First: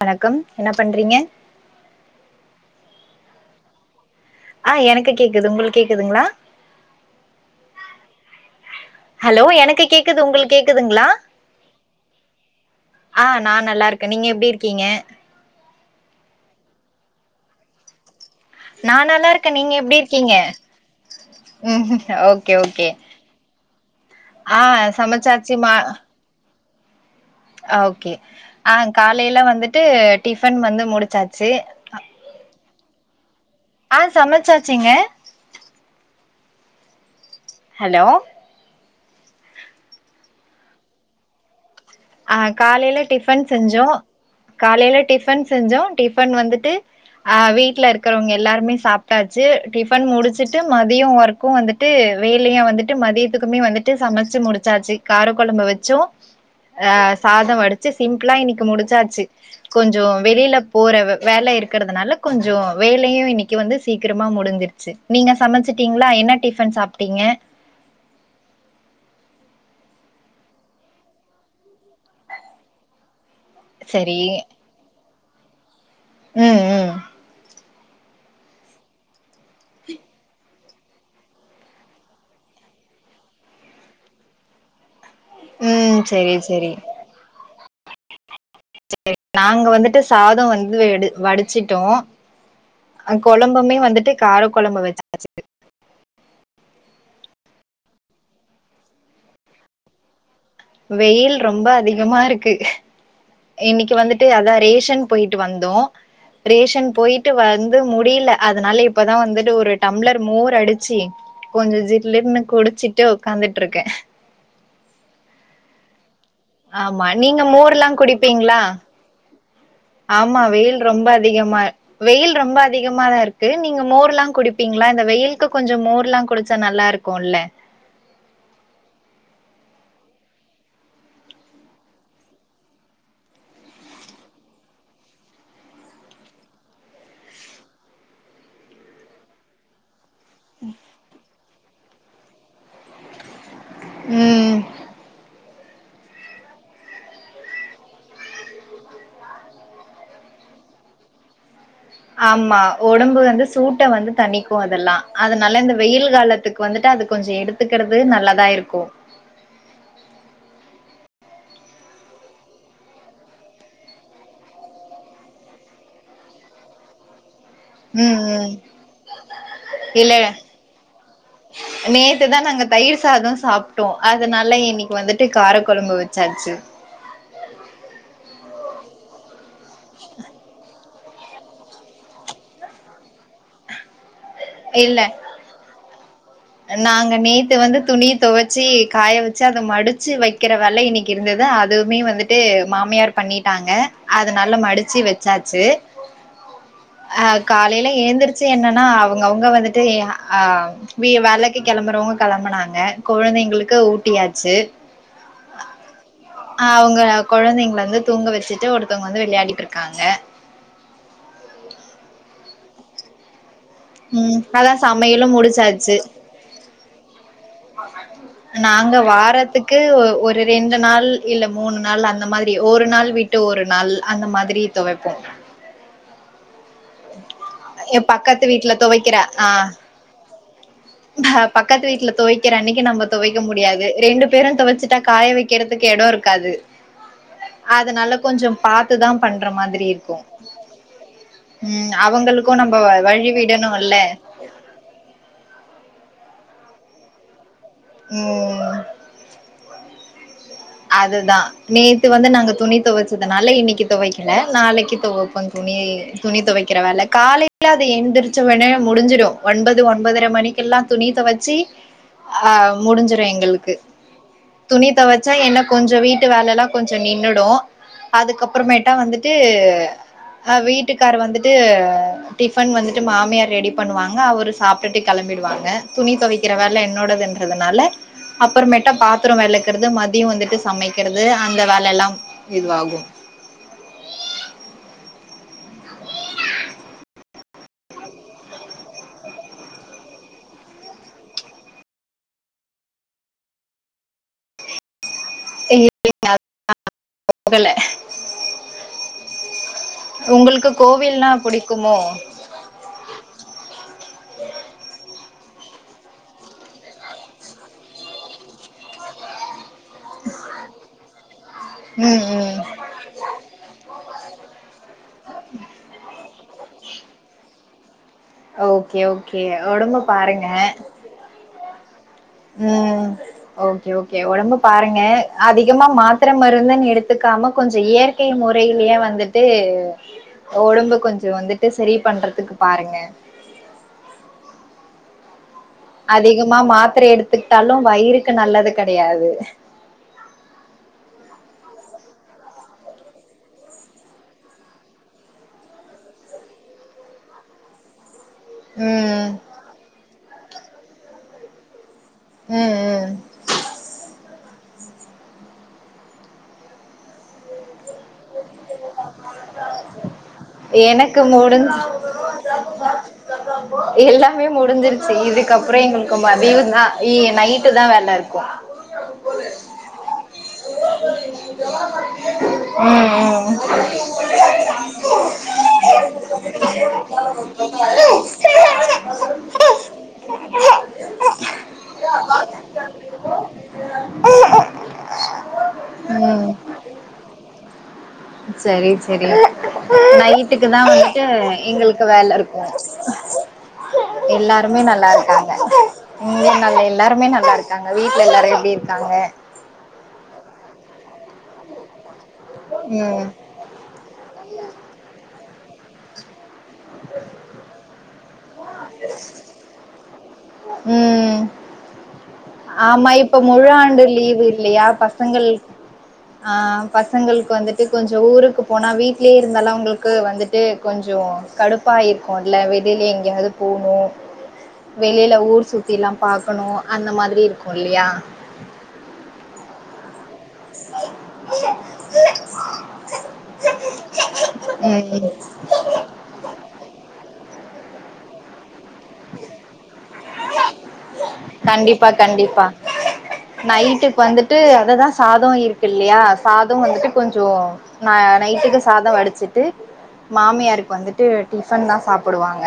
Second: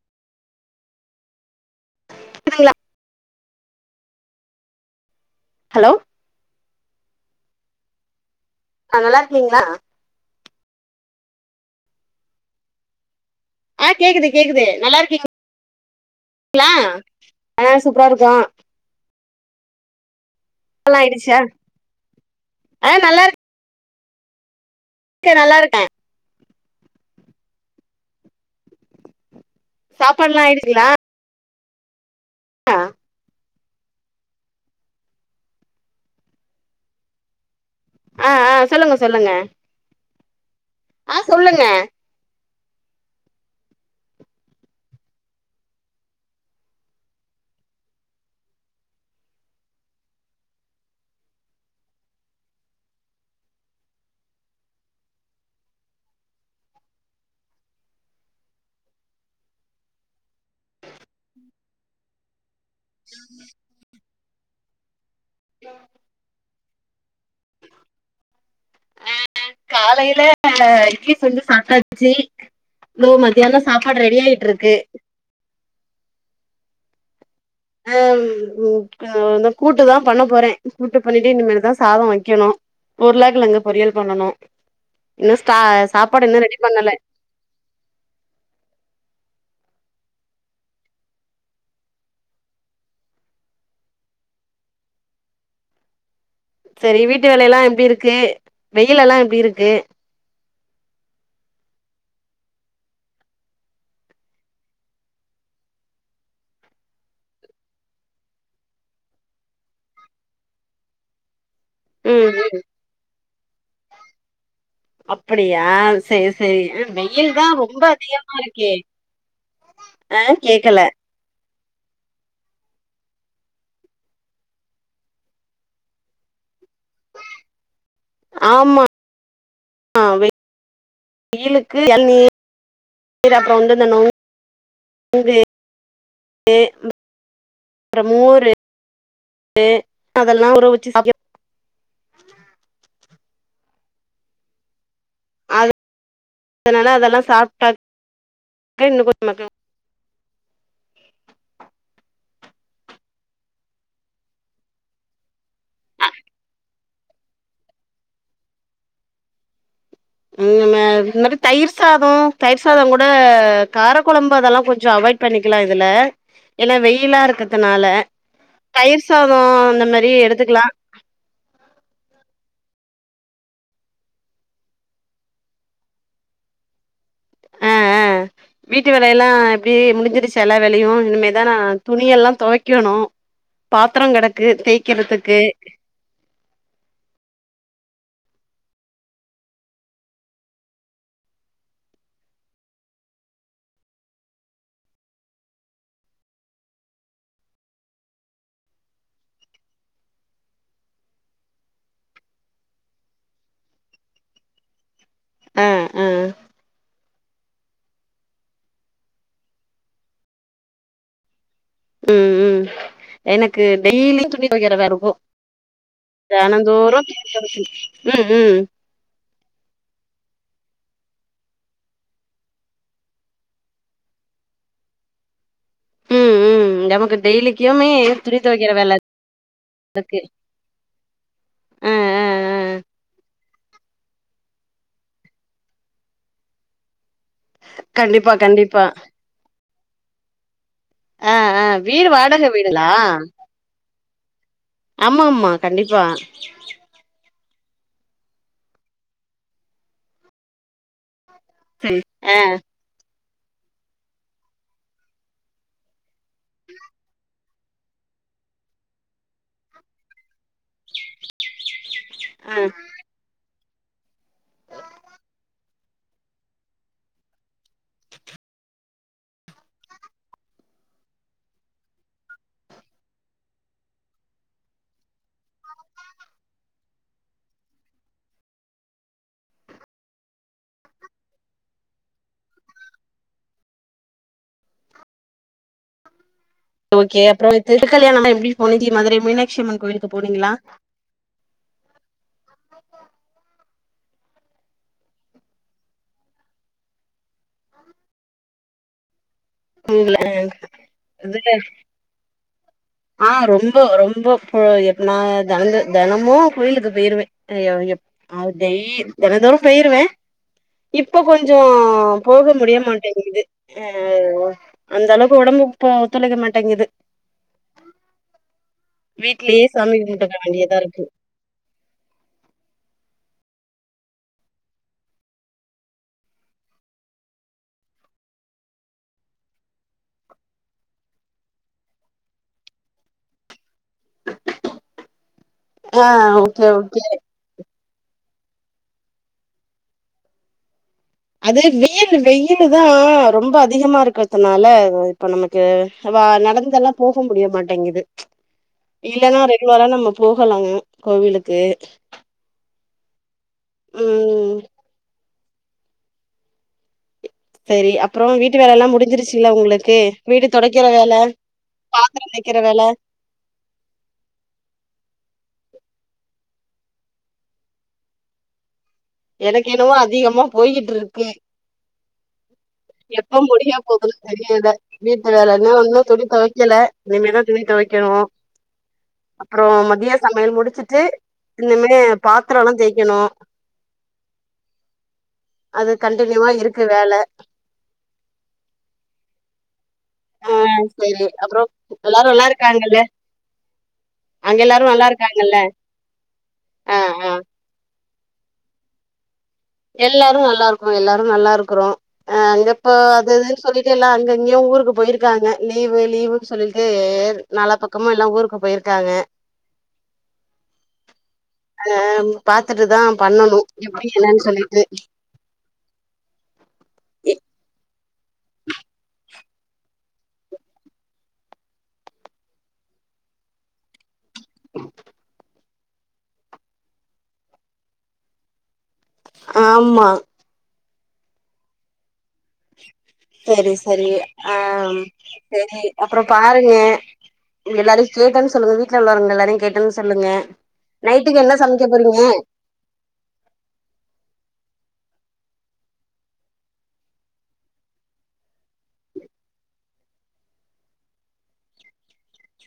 வணக்கம் என்ன பண்றிங்க சரிங்ளா ஆ எனக்கு கேக்குது உங்களுக்கு ஹலோ கேக்குதுங்ளா ஆ நல்லா ஹலோ இருக்கீங்களா எனக்கு கேக்குது உங்ளுக் கேக்குதுங்ளா நா நல்லா ஆஹ் இருக்கே நீங்க கேக்குது எப்டி கேக்குது இருக்கீங்க நல்லா இருக்கீங் ஆஹ் சூப்ரா இருக்கோ நா நல்லாருக்க நீங்க எப்டி இருக்கீங்க நல்லாயிடுச்சா ம் ஓகே ஓகே ஆ நல்லா இருக்கு ஆ சமச்சாச்சு மா ஆ ஓகே ஆ காலைல வந்துட்டு சாப்பாடுல்லா டிஃபன் வந்து முடுச்சாச்சு ஆ ஆ சமச்சாச்சுங்க ஹலோ ஆ ஆ சொல்லுங்க சொல்லுங்க ஆ சொல்லுங்ங ஆ காலைல டிஃபன் செஞ்சோ காலையில டிஃபன் செஞ்சோம் டிஃபன் வந்துட்டு ஆ வீட்ல இருக்றவங்க எல்லாருமே சாப்டாச்சு டிஃபன் முடுச்சுட்டு மதியம் ஒர்க்கும் வந்துட்டு வேலையு வந்துட்டு மதியத்துக்குமே வந்துட்டு சமச்சு முடுச்சாச்சு கார கொழம்பு வச்சோ ஆ சாதம் வடுச்சு சிம்ப்ளா இன்னிக்கு முடுசாச்சு கொஞ்சோ வெளில போற வே வேல இருக்றதுனால கொஞ்சோ வேலையு இன்னிக்கு வந்து சீக்ரமா முடுஞ் தெர்ஞ்ச் நீங்க சமச்சுட்டீங்ளா என்ன டிஃபன் சாப்டீங்க காலையில ஆ இட்லி செஞ்சு சாப்டாச்சி [unintelligible] மத்தியானம் சாப்பாடு சரி ரெடி ஆயிட்ருகு ம் ம் ஆஹ்ம் கூ அ ந்த கூட்டு தா பண்ண போறே கூட்டு பண்ணிட்டு இனிமேல்தா சாதோ வைக்கணு உருளகெழங்கு பொறியல் பண்ணணு இன்னு சா ம் சாப்பாடு செரி இன்னு ரெடி பண்ணல சரி நாங்க வந்துட்டு சாதோ வந்து வெடு வடுச்சுட்டோம் கொழம்புமே வந்துட்டு கார கொழம்பு வச்சச்சு செரி வீட்டு வேலைலா எப்டி இருக்கு வெயில்லலா எப்டி இருக்கு வெயில் ரொம்ப அதிகமா இருக்கு இன்னைக்கு வந்துட்டு அதான் ரேஷன் போயிட்டு வந்தோம் ரேஷன் போயிட்டு வந்து முடியல அதனால இப்பதான் வந்துட்டு ஒரு டம்ளர் மோர் அடிச்சி கொஞ்சம் ம் ஜில்லுனு குடிச்சுட்டு உக்காந்துட்டு இருக்கேன் அப்படியா செரி செரி ஆமா வெயில் நீங்க தான் ரொம்ப மோர்ல்லா அதிகமா குடிப்பீங்களா இருக்கே ஆ ஆமா வெயில் கேக்கல ரொம்ப அதிகமா வெயில் ரொம்ப அதிகமாதான் இருக்கு நீங்க மோர்லாம் குடிப்பீங்களா இந்த வெயிலுக்கு கொஞ்சம் மோர்லாம் குடு சோ நல்லா இருக்குல்ல ஆ வே வெயிலுக்கு எளநீர் அப்பறோ வந்து இந்த நொங்கு நுங்கு கு அப்பறம் மோரு ரு அதெல்லா உற வச்சு சாப் எப் அம்மா உம் ம் அதனால அதெல்லா சாப்பிட்டாக் கு இன்னு கொஞ்சோ மக்க ஆம்மா ஒடம்பு வந்து சூட்ட வந்து தனிக்கு அதெல்லா அதனால இந்த வெயில் காலத்துக்கு வந்துட்டு அது கொஞ்சோ எடுத்துக்குறது நல்லதா இருக்கும் உண்ணுமே இந்த மாரி தயிர் சாதோ தயிர் சாதோ கூட கார கொழம்பு அதெல்லா கொஞ்சம் அவாய்ட் பண்ணிக்கலா இதுல ஏன்னா வெயிலா இருக்க கனால ம், ம். தயிர் சாதோ அந்த மாரி இல்ல எடுத்துக்கலா சாதோ சாப்டோ அதுனால இன்னைக்கி வந்துட்டு கார கொழம்பு வச்சாச்சு ஆ ஆ வீட்டு வேலையெல்லா அப்டி முடிஞ்சிருச்சா எல்லா வேலையு இனிமேதா நா துணியெல்லா தொவைக்கணு பாத்ரோ கெடக் க்கு இல்ல தேய்கிறதுக்கு நாங்க நேத்து வந்து துணிய தொவச்சி காய வச்சு அத மடிச்சு வைக்கிற வேல இன்னைக்கி இருந்தது அதுவுமே வந்துட்டு மாமியார் பண்ணிட்டாங்க அது நல்லா மடிச்சு வெச்சாச்சு அ காலையில ஏந்துருச்சு என்னன்னா அவுங்கவுங்க வந்துட்டு எ ஆ வி வேலைக்கி கெளம்புறவங்க கெளம்புனாங்க குழந்தைங்களுக்கு ஊட்டியாச்சு ஆ ஆ ஆ அவுங்க கொழந்தைங்கள வந்து தூங்க வச்சுட்டு ஒருத்தொவுங்க வந்து விளையாடிட்டு இருக்காங்க உம் உம் எனக் கு டெய்லியு ம் துணி அதா துவைக்கிற வேல ரொம்போ சமையலு முடிச்சாச்சு தெனந்தோறு ம் ம் [unintelligible] நாங்க வாரத்துக்கு ஒ ஒரு ரெண்டு நாள் இல்ல மூணு நாள் அந்த மாதிரி ஒரு நாள் விட்டு ஒரு நாள் அந்த மாதிரி தொவப்போ ம் ம் நமக்கு டெய்லி ஏ பக்கத்து வீட்ல தொவைக்கிற ஆஹ் நா பக்கத்து ஆ வீட்ல ஆ தொவைக்கிற ஆ அன்னைக்கி நம்ம தொவைக்க முடியாது ரெண்டு பேரு தொவச்சுட்டா காய வைக்கிறதுக்கு எடோ இருக்காது அதுனால கண்டிப்பா கொஞ்சோ கண்டிப்பா பாத்துதா பண்ற மாதிரி இருக் ருக்கும் ஆ ஆ உம் வீடு வாடக அவுங்களுக்கு நம்ம வழி விடணூல்ல ஆமாம்மா கண்டிப்பா உம் ம் அதுதா சரி நேத்து வந்து ஆ நாங்க துணி தொவச் அதனால இன்னைக்கி தொவைக்கல நாளைக்கு தொவப்பங் துணி துணி தொவைக்கிற வேல காலையில அது எழுந்திரிச்ச வெனே முடிஞ்சுறு ஒன்பது ஒன்பதரை மணிக்கெல்லா துணி தொவச்சி அ ஞ்சுறு எங்களுக்கு துணி தொதவச்சா என்னப் கொஞ்சோ வீட்டு வேல எல்லா கொஞ்சோ நின்னுடு அதுக்கப்பறமேட்டா வந்துட்டு ஹ வீட்டுக்கார் வந்துட்டு டிஃபன் வந்துட்டு மாமியார் ரெடி பண்ணுவாங்க அவரு சாப்பிட்டுட்டு கெளம்பிடுவாங்க துணி தொவைக்கிற வேல என்னோடது இதனால அப்பறமேட்டா பாத்தரோ வெளக்குறது மதிய வந்துட்டு சமைக்கிறது அந்த வேல எல்லாம் இதுவாகும் ஓகே அப்றோ இது திருக்கல்யாண நம்ம எப்டி [unintelligible] மதுரை மீனாட்சியம்மன் கோயிலுக்கு போனீங்களா இ [inaudible] போகல போகல உங்ளுக்கு கோவில்னா புடிக்குமோ ஆஹ் ரொம்பொ ரொம்பொ எப்பனா தங் தெனமு கொயிலுக்கு பெய்யிருவே டெய் தினதோறு பெய்யிருவே இப்ப கொஞ்சோ ம் போக ம் முடிய மாட்டேங்குது அஹ் அந்த அளவுக்கு உடம்பு இப்ப ஒத்துழைக்க மாட்டேங்குது ஓகே ஓகே வீட்லயே சாமி உடம்ப கும்பிட்டுக்க பாருங்க வேண்டியதா இருக்கு உம் ஓகே ஓகே உடம்ப பாருங்க அதிகமா மாத்ர மருந்துன் எடுத்துக்காம கொஞ்ச இயற்கை முறையிலயே வந்துட்டு உடம்ப கொஞ்ச வந்துட்டு செரி பண்றதுக்கு பாருங்க ஆ அதிகமா ஓகே மாத்திர ஓகே எடுத்துக்டாலு வயிருக்கு நல்லது கெடையாது அது வெயில் வெயில் தான் ரொம்ப அதிகமா இருக்றதுனால இப்போ நமக்கு நடந்தெல்லா போக முடியமாட்டேங்குது ப்ளீச் ம் இல்லன்னா ரெகுலரா நம்ம போகலா கோவிலுக் க்கு உம் உம் உம் செரி அப் அப்ரொ வீட்டு வேலல்லா முடிஞ்சிருச்சுல்ல உங்ளுக்கு வீடு தொடைக்கற எனக்கு வேல முடிஞ் பாத்ரோ தேக்கிற வேல இதுக்கப்ற எங்களுக்கு மதிய தா இல்ல நைட்டு தான் வேல இருக்கு எனக்கு என்னவோ அதிகமா போய் இருக்கு ம் எப்ப ம் முடிய போதுனு தெரியல வீட்டு வேல இன்னு ஒன்னு துணி தொவைக்கல இனிமேதா துணி தொவைக்கணு அப்ரோ மதிய சமையல் முடிச்சுட்டு இனிமே பாத்ரோலா தேய்க்கணு ஹம் அது கண்டின்யுவா இருக்கு வேல செரி சேரி ஆ நைட்டுக்கு தா வந்துட்டு சரி அப்புறோ எங்களுக்கு எல்லாரு வேல நல்லா இருக்கு இருக்காங்கல்ல அங்க எல்லாருமே எல்லாரு நல்லா இருக்காங்க இருக்காங்கல்ல உம் நல்ல ஆ எல்லாருமே ஆ நல்லா இருக்காங்க வீட்ல எல்லாரு எப்டி இருக்காங்க எல்லாரு நல்லாருக்கோ எல்லாரு நல்லா இருக்குறோ அஹ் அங்க இப்ப ம் அது இதுன்னு சொல்லிட்டு எல்லா அங்க இங்கயு ஊருக்கு போயிருக்காங்க லீவு லீவுன் சொல்லிட்டு நாலா பக்கமா எல்லா ஊருக்குப் போயிருக்காங்க ம் ஆம் ஆமா இப்ப முழாண்டு லீவு இருக் சொல்லிட்டு இல்லயா பசங்கள்க் ஆஹ் பசங்களுக்கு வந்துட்டு கொஞ்ச ஊருக்கு போனா வீட்லே இருந்தாலு அவங்களுக்கு வந்துட்டு கொஞ்ச கடுப்பா இருக்குல வெளில எங்கயாது போணு வெளில ஊர் சுத் த்திலா பாக்கணு அந்த மாதிரி இருக்கு இல்லயா ஆமா செரி செரி ஆஹ்ம் ம் செரி அப்றோ பாருங்க எல்லாரையு கேட்டன் சொல்லுங்க வீட் ட்ல உள்ளவங்க எல்லாரையு கேட்டன் சொல்லுங்க நைட்டுக்கு என்ன சமைக்க கண்டிப்பா போறீங்க கண்டிப்பா நைட்டுக் வந்துட்டு அதுதா சாத இருக்கு இல்லயா சாத வந்துட்டு கொஞ்ச நா நைட்டுக்கு சாத வடிச்சிட்டு மாமியாருக்கு வந்துட்டு டிஃபன் தா சாப்டுவாங்க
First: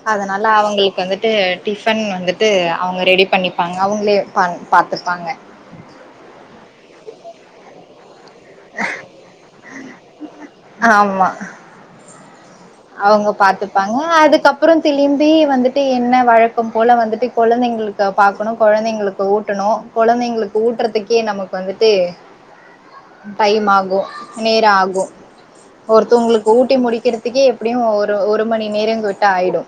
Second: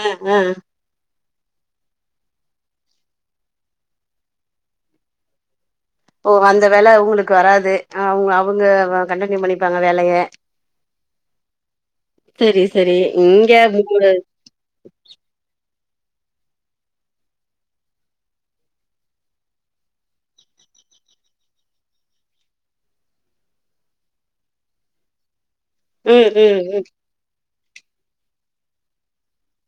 ஆ ஆ அதனால அவங்களுக்கு வந்துட் டு டிஃபன் வந்துட் டு அவங்க ரெடி பண்ணிப்பாங்க அவங்ளே பண் பாத்துப்பாங்க ஓ அந்த வேல உங்களுக்கு வராது அவங் அவங் அவ்ங்க கண்டனியு பண்ணிருக்காங்க வேலய ஆம்மா செரி செரி அவ்ங்க இங்க பாத்துப்பாங்க அதுக்கப்ற திளிம்பி வந்துட் ட்டு என்ன வழக்கம் போல வந்துட்டு கொழந்தைங்களுக்கு பாக்கணு கொழந்தைங்களுக்கு ஊட்டணு கொழந்தைங்களுக்கு ஊட்றத்துக்கே நமக்கு வந்துட்டு டைம் ஆகு நேர ஆகு ம் ம் ஒருத்தவ்ங்களுக்கு ம் ஊட்டி முடிக்கிறத்துக்கே எப்டியு ஒரு ஒரு மணி நேரங் விட்டா ஆய்டு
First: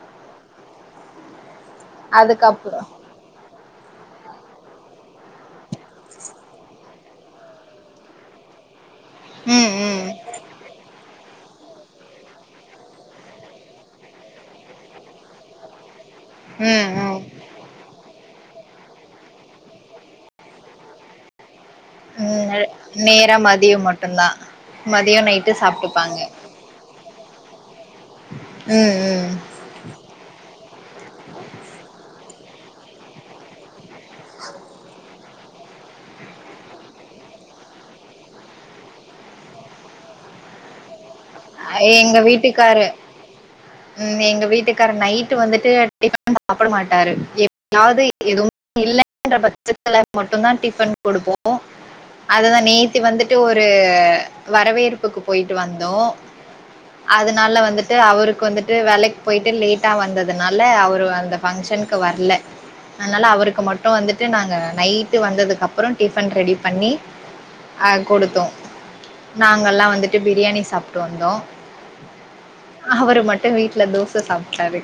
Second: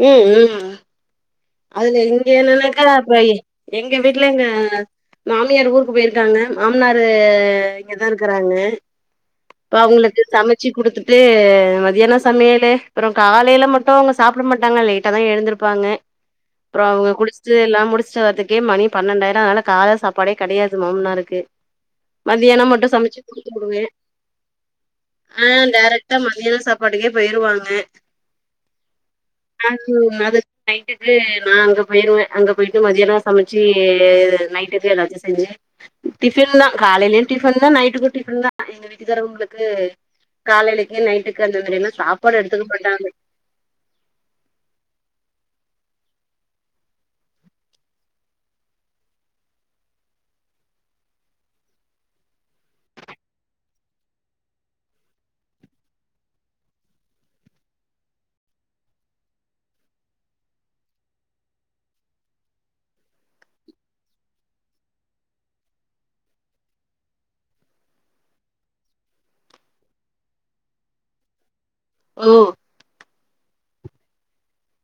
உம் உம் உம் அதுல இங்க அதுக்கப்றோ என்னன்னாக்கா பை எங்க வீட்ல எங்க மாமியார் ஊருக்கு போயிருக்காங்க மாம்னாருஹ் இங்கதா இருக்கறாங்க. ம் ப்ப ம் அவுங்ளுக்கு சமைச்சு குடுத். துடு மதியானம் சமையலே அப்றம் காலைல மட்டும் அவுங்க சாப். ப்ட மாட்டாங்க லேட்டா தான் எழுந்துருப்பாங்க. அப்றம் ம் அவுங்க ம் குடிச்டு எல்லாம் முடிச்டு வர்துக். கே மணி பன்னண்டாயிரும் அதனால கால சாப்பாடே கெடையாது மாம்னாருக்கு. ஹும் நேரா மதியம் மட்டுந்தான் மதியம் நைட்டு சாப்ட்டுப்பாங்க. போய்ருவாங்க. ம். ம் ஆ அது நைட்டுக்கு நா அங்க போயிருவே அங்க போயிட்டு மதியானோ சமைச்சி நைட்டுக்கு எதாச்சு செஞ்சு டிபன் தா காலேலயு டிபன் தா நைட்டுக்கு டிபன் தா எங்க வீட்டுக்காரவங்களுக்கு காலைலேக்கு நைட்டுக் காது அந்த மாரி எல்லா எங்க சாப்பாடு எடுத்துக்க வீட்டுக்காரு மாட்டாங்க ம் எங்க வீட்டுக்காரர் நைட்டு வந்துட்டு டிபன் சாப்ட மாட்டாரு எதாவது எதுவு இல்லன்ற பட்சத்துல மட்டுதா டிபன் கொடுப்போ அததா நேத்தி வந்துட்டு ஒரு வரவேற்புக்கு போயிட்டு வந்தோ அதனால வந்துட்டு அவருக்கு வந்துட்டு வேலக்கி போயிட்டு லேட்டா வந்ததுனால அவரு அந்த ஃபங்க்ஷனுக்கு வரல அதனால அவருக்கு மட்டு வந்துட்டு நாங்க நைட்டு வந்ததுக்கு அப்றோ டிஃபன் ரெடி பண்ணி ஆ கொடுத்தோ நாங்கல்லா வந்துட்டு பிரியாணி சாப் ட்டு வந்தோ ஓ அவரு மட் டு வீட்ல தோச சாப்ட்டாரு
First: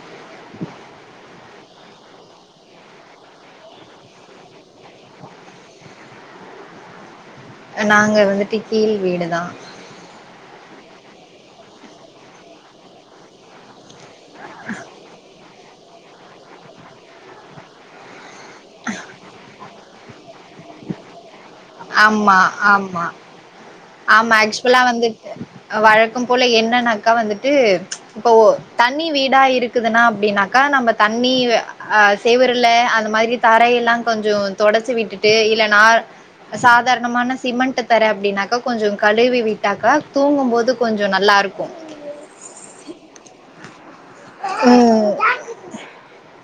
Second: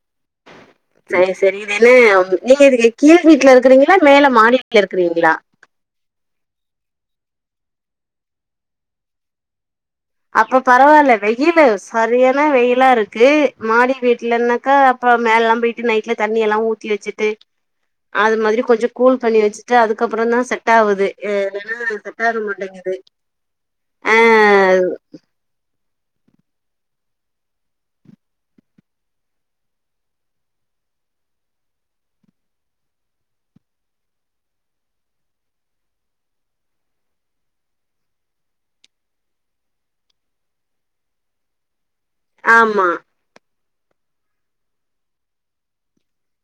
சேரி சேரி இதென்ன மு நீங்க இதுக்கு கீழ் வீட்ல இருக்குறீங்களா மேல மாடி வீட்ல இருக்குறீங்களா நாங்க வந்துட்டு கீழ் வீடுதா அப்ப பரவால்ல வெயிலு சரியான வெயிலா இருக்கு மாடி வீட்லனாக்க அப்ப மேலல்லா போய் டு நைட்ல தண்ணி எல்லா ஊத்தி வச்சிட்டு அது மாதிரி கொஞ்ச கூல் பண்ணி வச்சிட்டு அதுக் கப்பறோ தா செட் ஆவுது இல்லன்னா செட் ஆக ஆமா மாட்டேங்குது ஆமா ஆ ஆமா ஆக்சுவலா வந் வழக்கம் போல என்னன்னாக்கா வந்துட்டு இப்போ தண்ணி வீடா இருக்குதுன்னா அப்டின்னாக்கா நம்ம தண்ணி ஆ செவுருல அந்த மாதிரி தரைய எல்லா கொஞ்சம் தொடச்சி விட்டுட்டு இல்ல நா சாதாரணமான சிமெண்ட் தர அப்படின்னாக்கா கொஞ்சோ கழுவி விட்டாக்கா தூங்கும் போது கொஞ்சோ நல்லாருக்கு ஆமா ம்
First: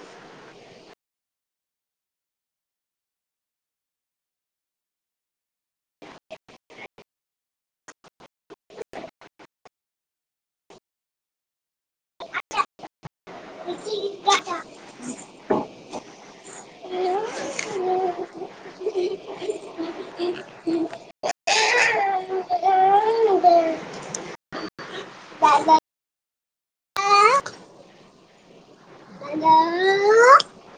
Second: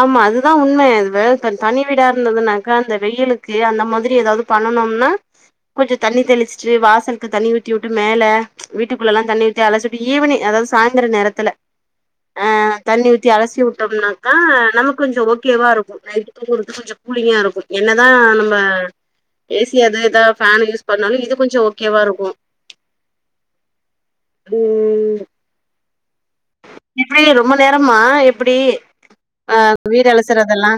ஆமா அதுதா உண்ம அது வே தனி வீடா இருந்ததுனாக்கா அந்த வெயிலுக்கு அந்த மாதிரி ஏதாவது பண்ணுனோம்னா கொஞ்ச தண்ணி தெளிச்சிட்டு வாசலுக்கு தண்ணி ஊத்தி விட்டு மேல வீட்டுக்குள்ளல்லா தண்ணி ஊத்தி அலசீட்டு ஈவினிங் அதாவது சாயிந்தர நேரத்துல ஆ தண்ணி ஊத்தி அலசி உட்டோம்னாக் ஆ நமக்கு கொஞ்ச ஓகேவா இருக்கும் நைட் தூங்கறதுக்கு கொஞ்சம் கூலிங்கா இருக்கும் என்னதா நம்ம ஏ சி அது இதா ஃபேன் யூஸ் பண்ணாலு இது கொஞ்சம் ஓக் க்கேவா இருக்கு ம் ம் எப்புடி ரொம்ப நேரமா எப்புடி ஆ வீடு ம் அலசுறதெல்லா